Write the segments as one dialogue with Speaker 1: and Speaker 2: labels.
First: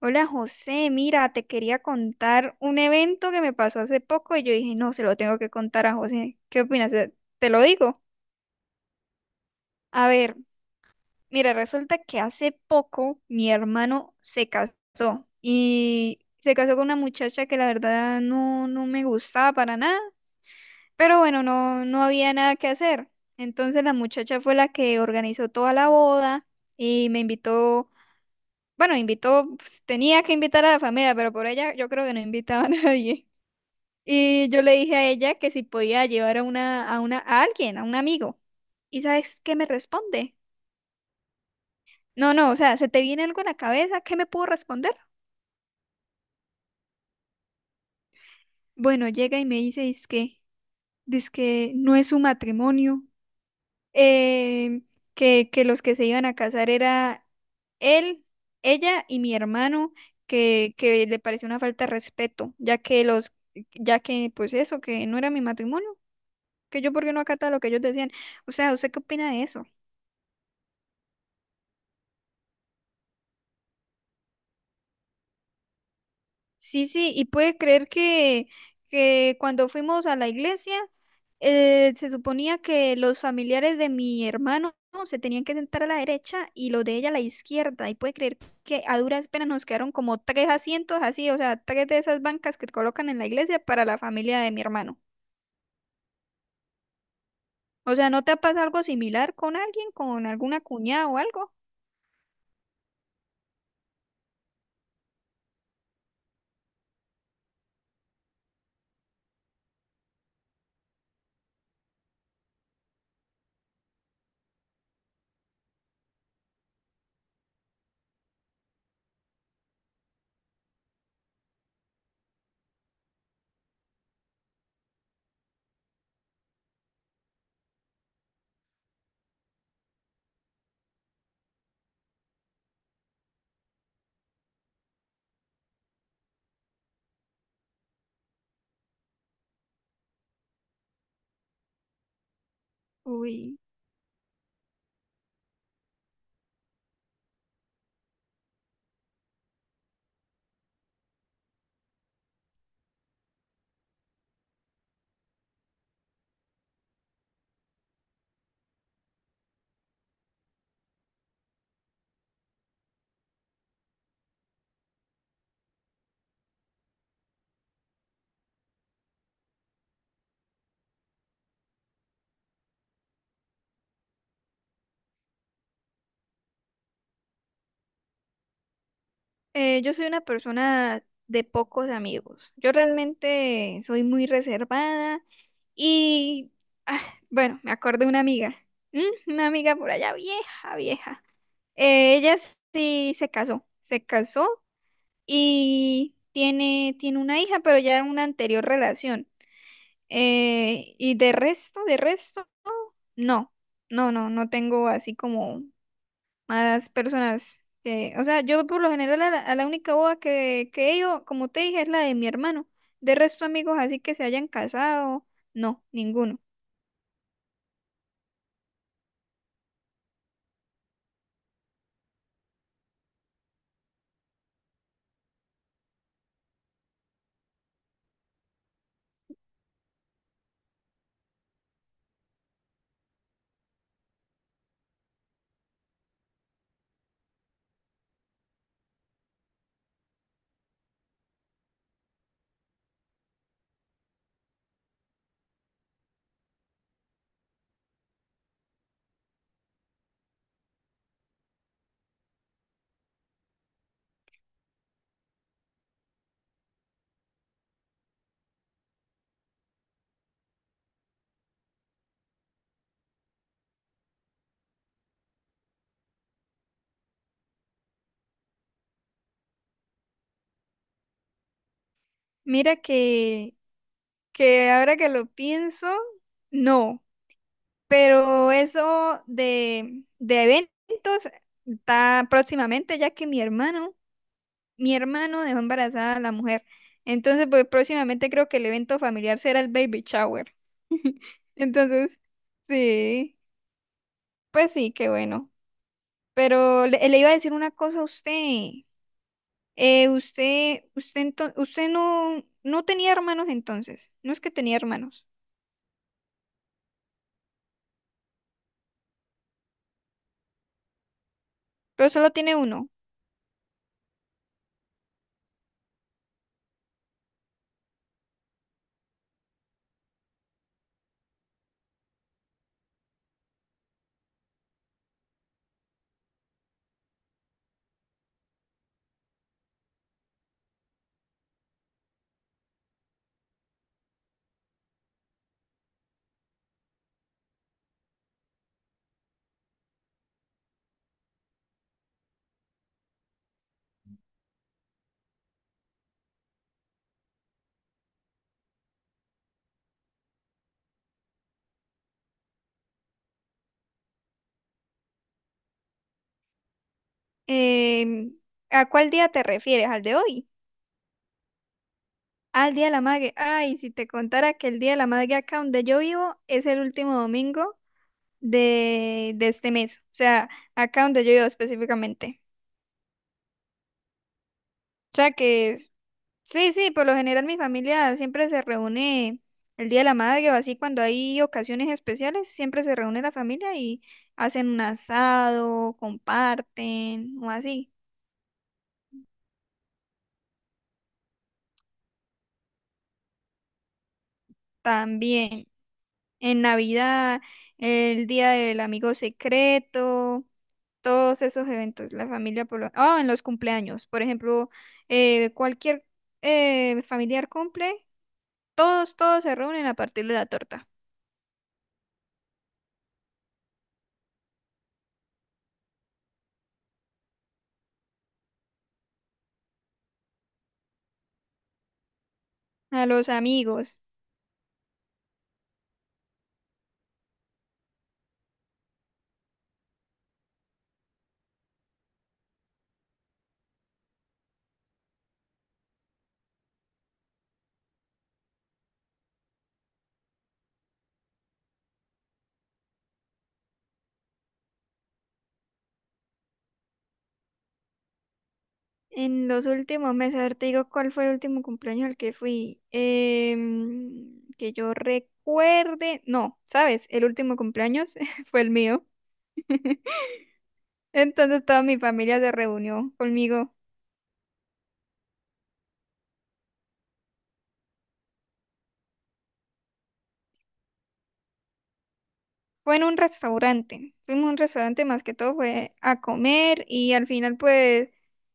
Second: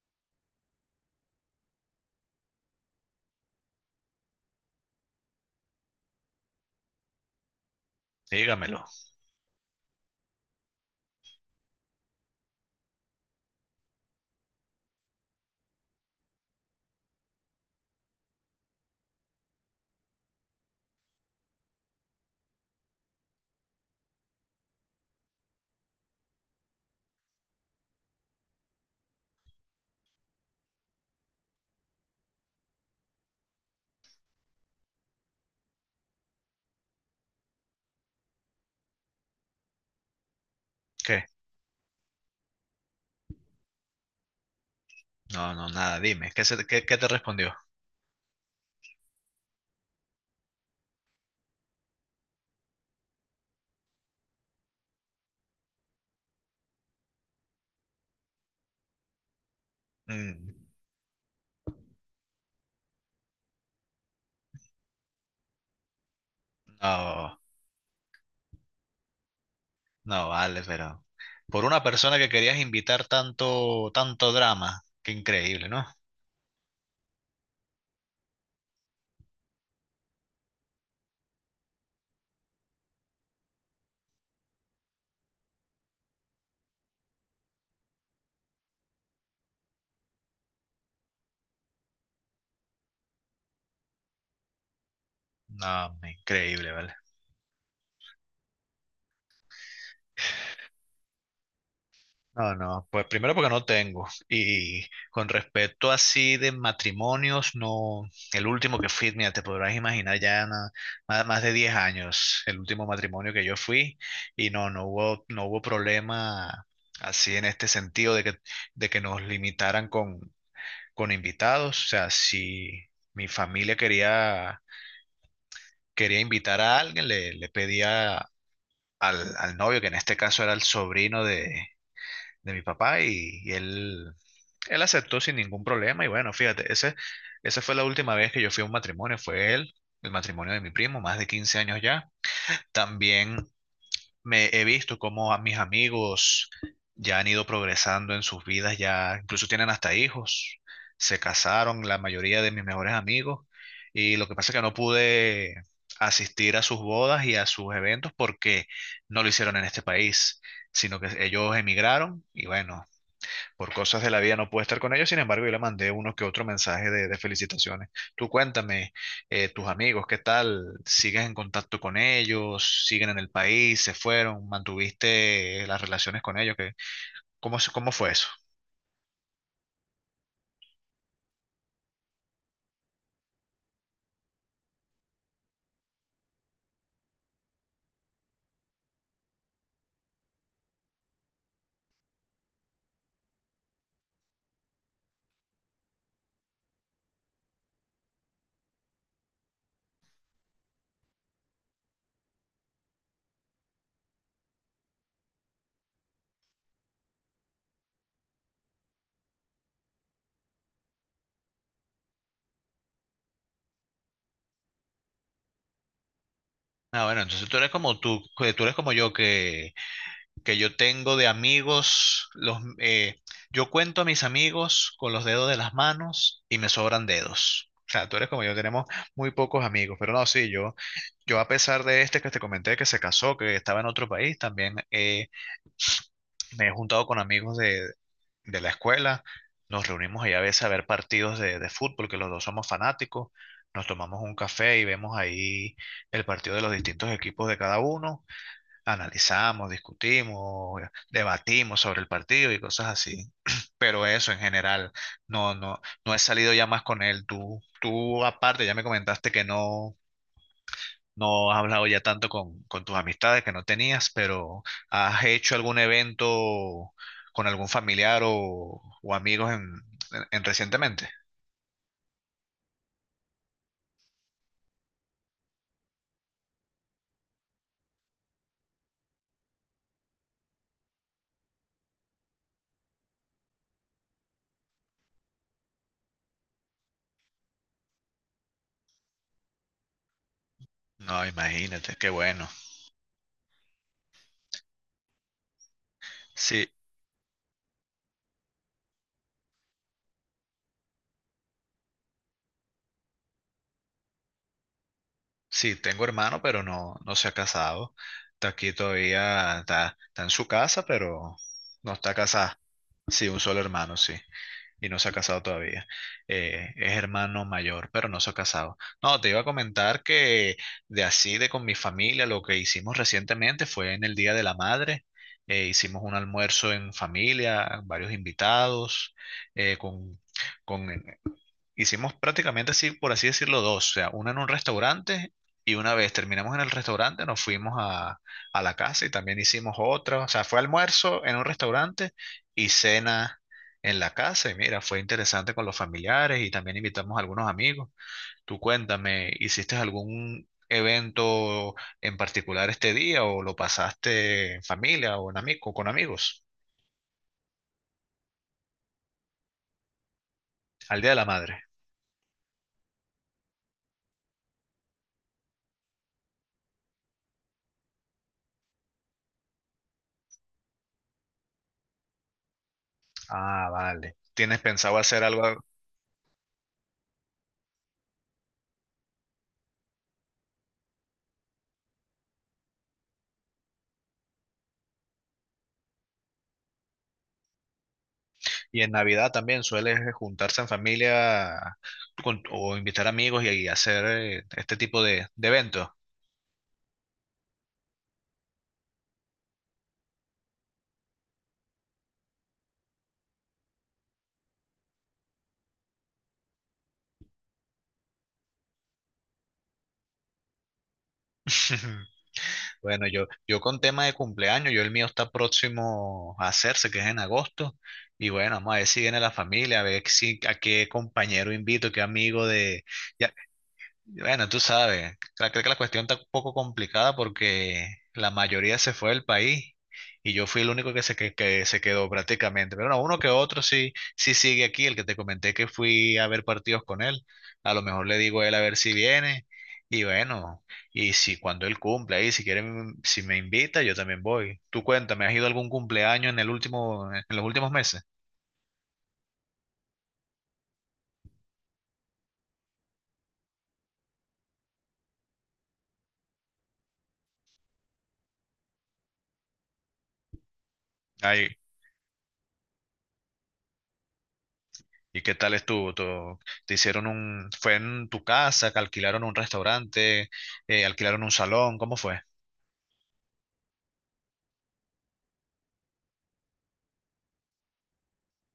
Speaker 1: Hola José, mira, te quería contar un evento que me pasó hace poco y yo dije, no, se lo tengo que contar a José. ¿Qué opinas? Te lo digo.
Speaker 2: Dígamelo.
Speaker 1: A ver, mira, resulta que hace poco mi hermano se casó y se casó con una muchacha que la verdad no me gustaba para nada, pero bueno, no había nada que hacer. Entonces la muchacha fue la que organizó toda la boda y me invitó, bueno, invitó, pues, tenía que invitar a la familia, pero por ella yo creo que no invitaba a nadie. Y yo le dije a ella que si podía llevar a una, a alguien, a un amigo. ¿Y sabes qué me responde?
Speaker 2: ¿Qué?
Speaker 1: No, no, o sea, ¿se te viene algo a la cabeza? ¿Qué me puedo responder?
Speaker 2: No, no, nada, dime. ¿Qué, qué te respondió?
Speaker 1: Bueno, llega y me dice, es que no es su matrimonio, eh, que los que se iban a casar era él, ella y mi hermano,
Speaker 2: Mm,
Speaker 1: que le pareció una falta de respeto, ya que ya que, pues eso, que no era mi matrimonio, que yo porque no
Speaker 2: no,
Speaker 1: acataba lo que ellos decían. O sea, ¿usted qué opina de eso?
Speaker 2: no vale, pero por una persona que querías invitar, tanto, tanto drama, qué increíble, ¿no?
Speaker 1: Sí, sí, y puede creer que cuando fuimos a la iglesia, se suponía que los familiares de mi hermano se tenían que sentar a la derecha y los de ella a la izquierda. Y puede creer que a duras penas nos quedaron como tres asientos así, o sea, tres de esas bancas que colocan en la iglesia para la familia de mi hermano.
Speaker 2: No, increíble, ¿vale?
Speaker 1: O sea, ¿no te ha pasado algo similar con alguien, con alguna cuñada o algo?
Speaker 2: No, no, pues primero porque no tengo. Y con respecto así de matrimonios, no, el último que fui, mira, te podrás imaginar ya más, más de 10 años, el último matrimonio que yo fui, y no, no hubo problema así en este sentido de que nos limitaran con invitados. O sea, si mi familia quería invitar a alguien, le pedía al novio, que en este caso era el sobrino de mi papá y, él aceptó sin ningún problema. Y bueno, fíjate, esa fue la última vez que yo fui a un matrimonio, el matrimonio de mi primo, más de 15 años ya. También
Speaker 1: Uy.
Speaker 2: me he visto cómo a mis amigos ya han ido progresando en sus vidas, ya incluso tienen hasta hijos, se casaron, la mayoría de mis mejores amigos. Y lo que pasa es que no pude asistir a sus bodas y a sus eventos porque no lo hicieron en este país, sino que ellos emigraron y bueno, por cosas de la vida no pude estar con ellos. Sin embargo, yo le mandé uno que otro mensaje de felicitaciones. Tú cuéntame, tus amigos, ¿qué tal? ¿Sigues en contacto con ellos? ¿Siguen en el país? ¿Se fueron? ¿Mantuviste las relaciones con ellos? Cómo fue eso?
Speaker 1: Yo soy una persona de pocos amigos. Yo realmente soy muy reservada y, ah, bueno, me acordé de una amiga, ¿m? Una amiga por allá vieja, vieja. Ella sí se casó y tiene una hija, pero ya en una anterior relación. Y de resto, no, no tengo así como más personas. Que, o sea, yo por lo general a a la única boda que he ido, como te dije, es la de mi hermano. De resto, amigos así que se hayan casado, no, ninguno.
Speaker 2: Ah, bueno, entonces tú eres como yo, que yo tengo de amigos, yo cuento a mis amigos con los dedos de las manos y me sobran dedos. O sea, tú eres como yo, tenemos muy pocos amigos, pero no, sí, yo, a pesar de este que te comenté que se casó, que estaba en otro país, también me he juntado con amigos de la escuela, nos reunimos ahí a veces a ver partidos de fútbol, que los dos somos fanáticos, nos tomamos un café y vemos ahí el partido de los distintos equipos de cada uno, analizamos, discutimos, debatimos sobre el partido y cosas así. Pero eso en general, no, no, no he salido ya más con él. Tú aparte, ya me comentaste que no, no has hablado ya tanto con tus amistades que no tenías, pero ¿has hecho algún evento con algún familiar o amigos en recientemente?
Speaker 1: Mira que ahora que lo pienso, no. Pero eso de eventos está próximamente, ya que mi hermano dejó embarazada a la mujer. Entonces, pues próximamente creo que el evento familiar será el baby shower.
Speaker 2: No, imagínate, qué
Speaker 1: Entonces,
Speaker 2: bueno.
Speaker 1: sí. Pues sí, qué bueno.
Speaker 2: Sí,
Speaker 1: Pero le iba a decir una cosa a usted. Usted no, no tenía hermanos entonces. No es que tenía hermanos,
Speaker 2: sí, tengo hermano, pero no, no se ha casado. Está aquí todavía, está en su casa, pero no
Speaker 1: pero
Speaker 2: está
Speaker 1: solo tiene
Speaker 2: casada.
Speaker 1: uno.
Speaker 2: Sí, un solo hermano, sí. Y no se ha casado todavía. Es hermano mayor, pero no se ha casado. No, te iba a comentar que de así, de con mi familia, lo que hicimos recientemente fue en el Día de la Madre. Hicimos un almuerzo en familia, varios invitados, eh, con, con hicimos prácticamente así, por así decirlo, dos, o sea, una en un restaurante, y una vez terminamos en el restaurante nos fuimos a la casa y también hicimos otra. O sea, fue almuerzo en un restaurante y cena en la casa, y mira, fue interesante con los familiares y también invitamos a algunos amigos. Tú cuéntame, ¿hiciste algún evento en particular este día, o lo pasaste en familia o en o con amigos?
Speaker 1: Em, ¿A cuál día te refieres? ¿Al de hoy?
Speaker 2: Al Día de la Madre.
Speaker 1: Al Día de la Madre. Ay, si te contara que el Día de la Madre acá donde yo vivo es el último domingo de este mes. O sea, acá donde yo vivo específicamente.
Speaker 2: Ah, vale. ¿Tienes pensado
Speaker 1: O
Speaker 2: hacer
Speaker 1: sea
Speaker 2: algo?
Speaker 1: que sí, sí, por lo general mi familia siempre se reúne el Día de la Madre o así cuando hay ocasiones especiales, siempre se reúne la familia y hacen un asado, comparten o así.
Speaker 2: Y en Navidad también suele juntarse en familia o invitar amigos y hacer este tipo de
Speaker 1: También
Speaker 2: eventos.
Speaker 1: en Navidad, el Día del Amigo Secreto, todos esos eventos, la familia por lo... Oh, en los cumpleaños, por ejemplo, cualquier familiar cumple, todos se reúnen a partir de la torta,
Speaker 2: Bueno, yo con tema de cumpleaños, yo el mío está próximo a hacerse, que es en agosto. Y bueno, vamos a ver si viene la familia, a ver si, a qué compañero invito, qué amigo de...
Speaker 1: a los
Speaker 2: ya-
Speaker 1: amigos.
Speaker 2: Bueno, tú sabes, creo que la cuestión está un poco complicada porque la mayoría se fue del país y yo fui el único que se quedó prácticamente. Pero no, uno que otro sí, sí sigue aquí, el que te comenté que fui a ver partidos con él. A lo mejor le digo a él a ver si viene, y bueno, y si cuando él cumple ahí, si quiere, mm, si me invita, yo también voy. Tú cuéntame, ¿has ido a algún cumpleaños en el último, en los últimos meses?
Speaker 1: En los últimos meses, a ver, te digo cuál fue el último cumpleaños al que fui. Que yo recuerde, no, ¿sabes? El último cumpleaños fue el mío.
Speaker 2: Ay,
Speaker 1: Entonces toda mi familia se reunió conmigo.
Speaker 2: ¿y qué tal estuvo? ¿Tú- ¿te hicieron un... ¿fue en tu casa? ¿Que alquilaron un restaurante? ¿Alquilaron un salón? ¿Cómo fue?
Speaker 1: Fue en un restaurante. Fuimos a un restaurante más que todo, fue a comer y al final pues,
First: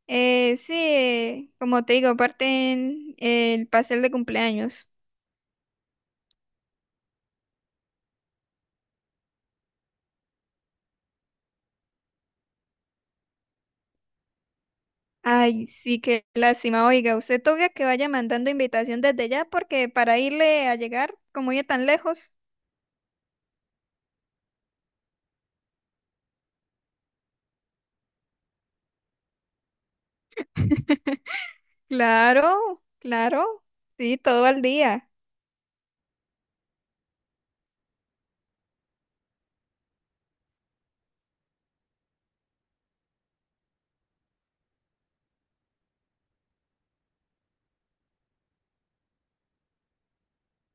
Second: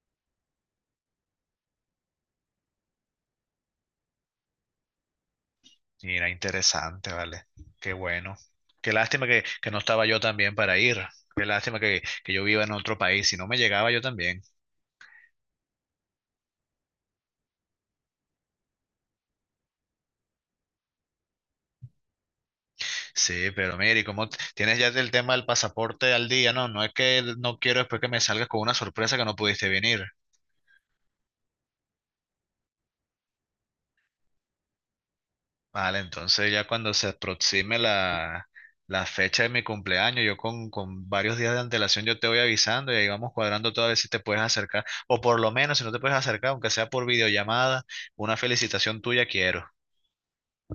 Speaker 1: sí, como te digo, parten el pastel de cumpleaños.
Speaker 2: Mira, interesante, vale. Qué bueno. Qué lástima que no estaba yo también para ir. Qué lástima que yo viva en otro país. Si no, me llegaba yo también.
Speaker 1: Ay, sí, qué lástima. Oiga, usted toca que vaya mandando invitación desde ya porque para irle a llegar, como ya tan lejos.
Speaker 2: Sí, pero mira, ¿y cómo tienes ya el tema del pasaporte al día? No, no es que no quiero después que me salgas con una sorpresa que no pudiste venir.
Speaker 1: Claro, claro. Sí, todo al día.
Speaker 2: Vale, entonces ya cuando se aproxime la fecha de mi cumpleaños, yo con varios días de antelación yo te voy avisando, y ahí vamos cuadrando todo a ver si te puedes acercar, o por lo menos si no te puedes acercar, aunque sea por videollamada, una felicitación tuya quiero.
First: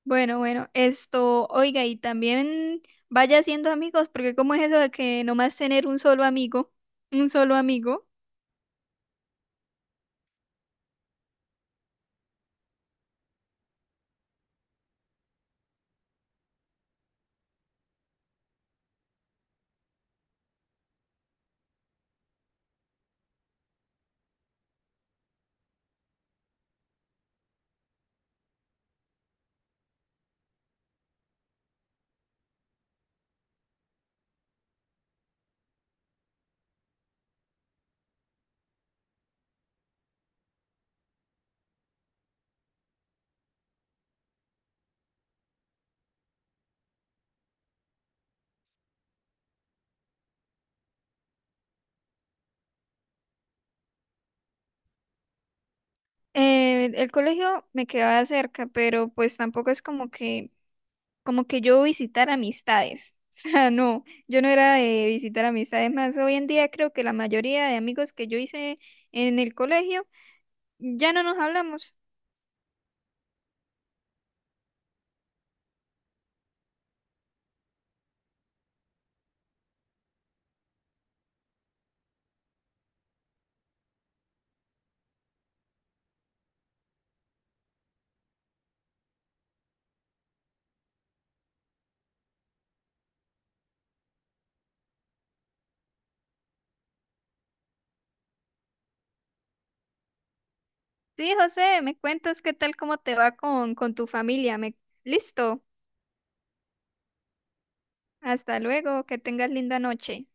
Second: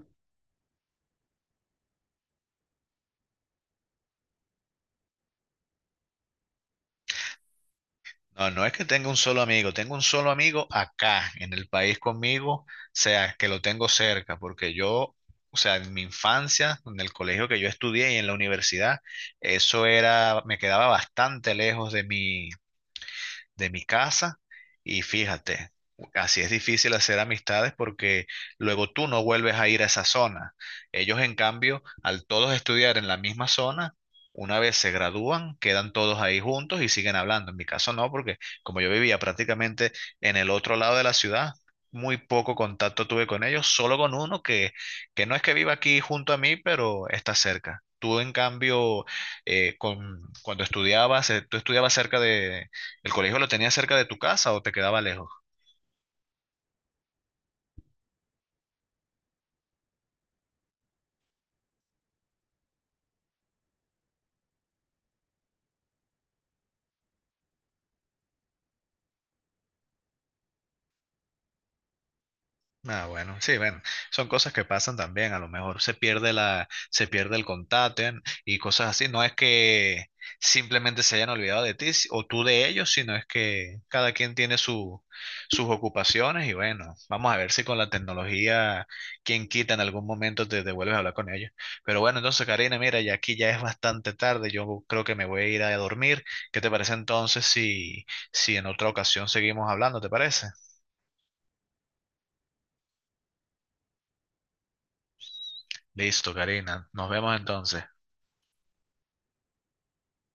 Speaker 1: Bueno, bueno, esto, oiga, y también vaya haciendo amigos, porque cómo es eso de que nomás tener un solo amigo, un solo amigo.
Speaker 2: No, no es que tenga un solo amigo, tengo un solo amigo acá en el país conmigo, o sea, que lo tengo cerca, porque yo, o sea, en mi infancia, en el colegio que yo estudié y en la universidad, eso era, me quedaba bastante lejos de mi casa, y fíjate, así es difícil hacer amistades porque luego tú no vuelves a ir a esa zona. Ellos, en cambio, al todos estudiar en la misma zona, una vez se gradúan, quedan todos ahí juntos y siguen hablando. En mi caso no, porque como yo vivía prácticamente en el otro lado de la ciudad, muy poco contacto tuve con ellos, solo con uno que no es que viva aquí junto a mí, pero está cerca. Tú, en cambio, cuando estudiabas, tú estudiabas cerca de, ¿el colegio lo tenías cerca de tu casa o te quedaba lejos?
Speaker 1: El colegio me quedaba cerca, pero pues tampoco es como que yo visitar amistades. O sea, no, yo no era de visitar amistades más. Hoy en día creo que la mayoría de amigos que yo hice en el colegio ya no nos hablamos.
Speaker 2: Ah, bueno, sí, bueno, son cosas que pasan también, a lo mejor se pierde se pierde el contacto y cosas así, no es que simplemente se hayan olvidado de ti o tú de ellos, sino es que cada quien tiene sus ocupaciones, y bueno, vamos a ver si con la tecnología, quien quita en algún momento te vuelves a hablar con ellos. Pero bueno, entonces Karina, mira, ya aquí ya es bastante tarde, yo creo que me voy a ir a dormir. ¿Qué te parece entonces si, si en otra ocasión seguimos hablando, te parece?
Speaker 1: Sí, José, me cuentas qué tal, cómo te va con tu familia. Me... Listo,
Speaker 2: Listo, Karina. Nos vemos entonces.
Speaker 1: hasta luego, que tengas linda noche.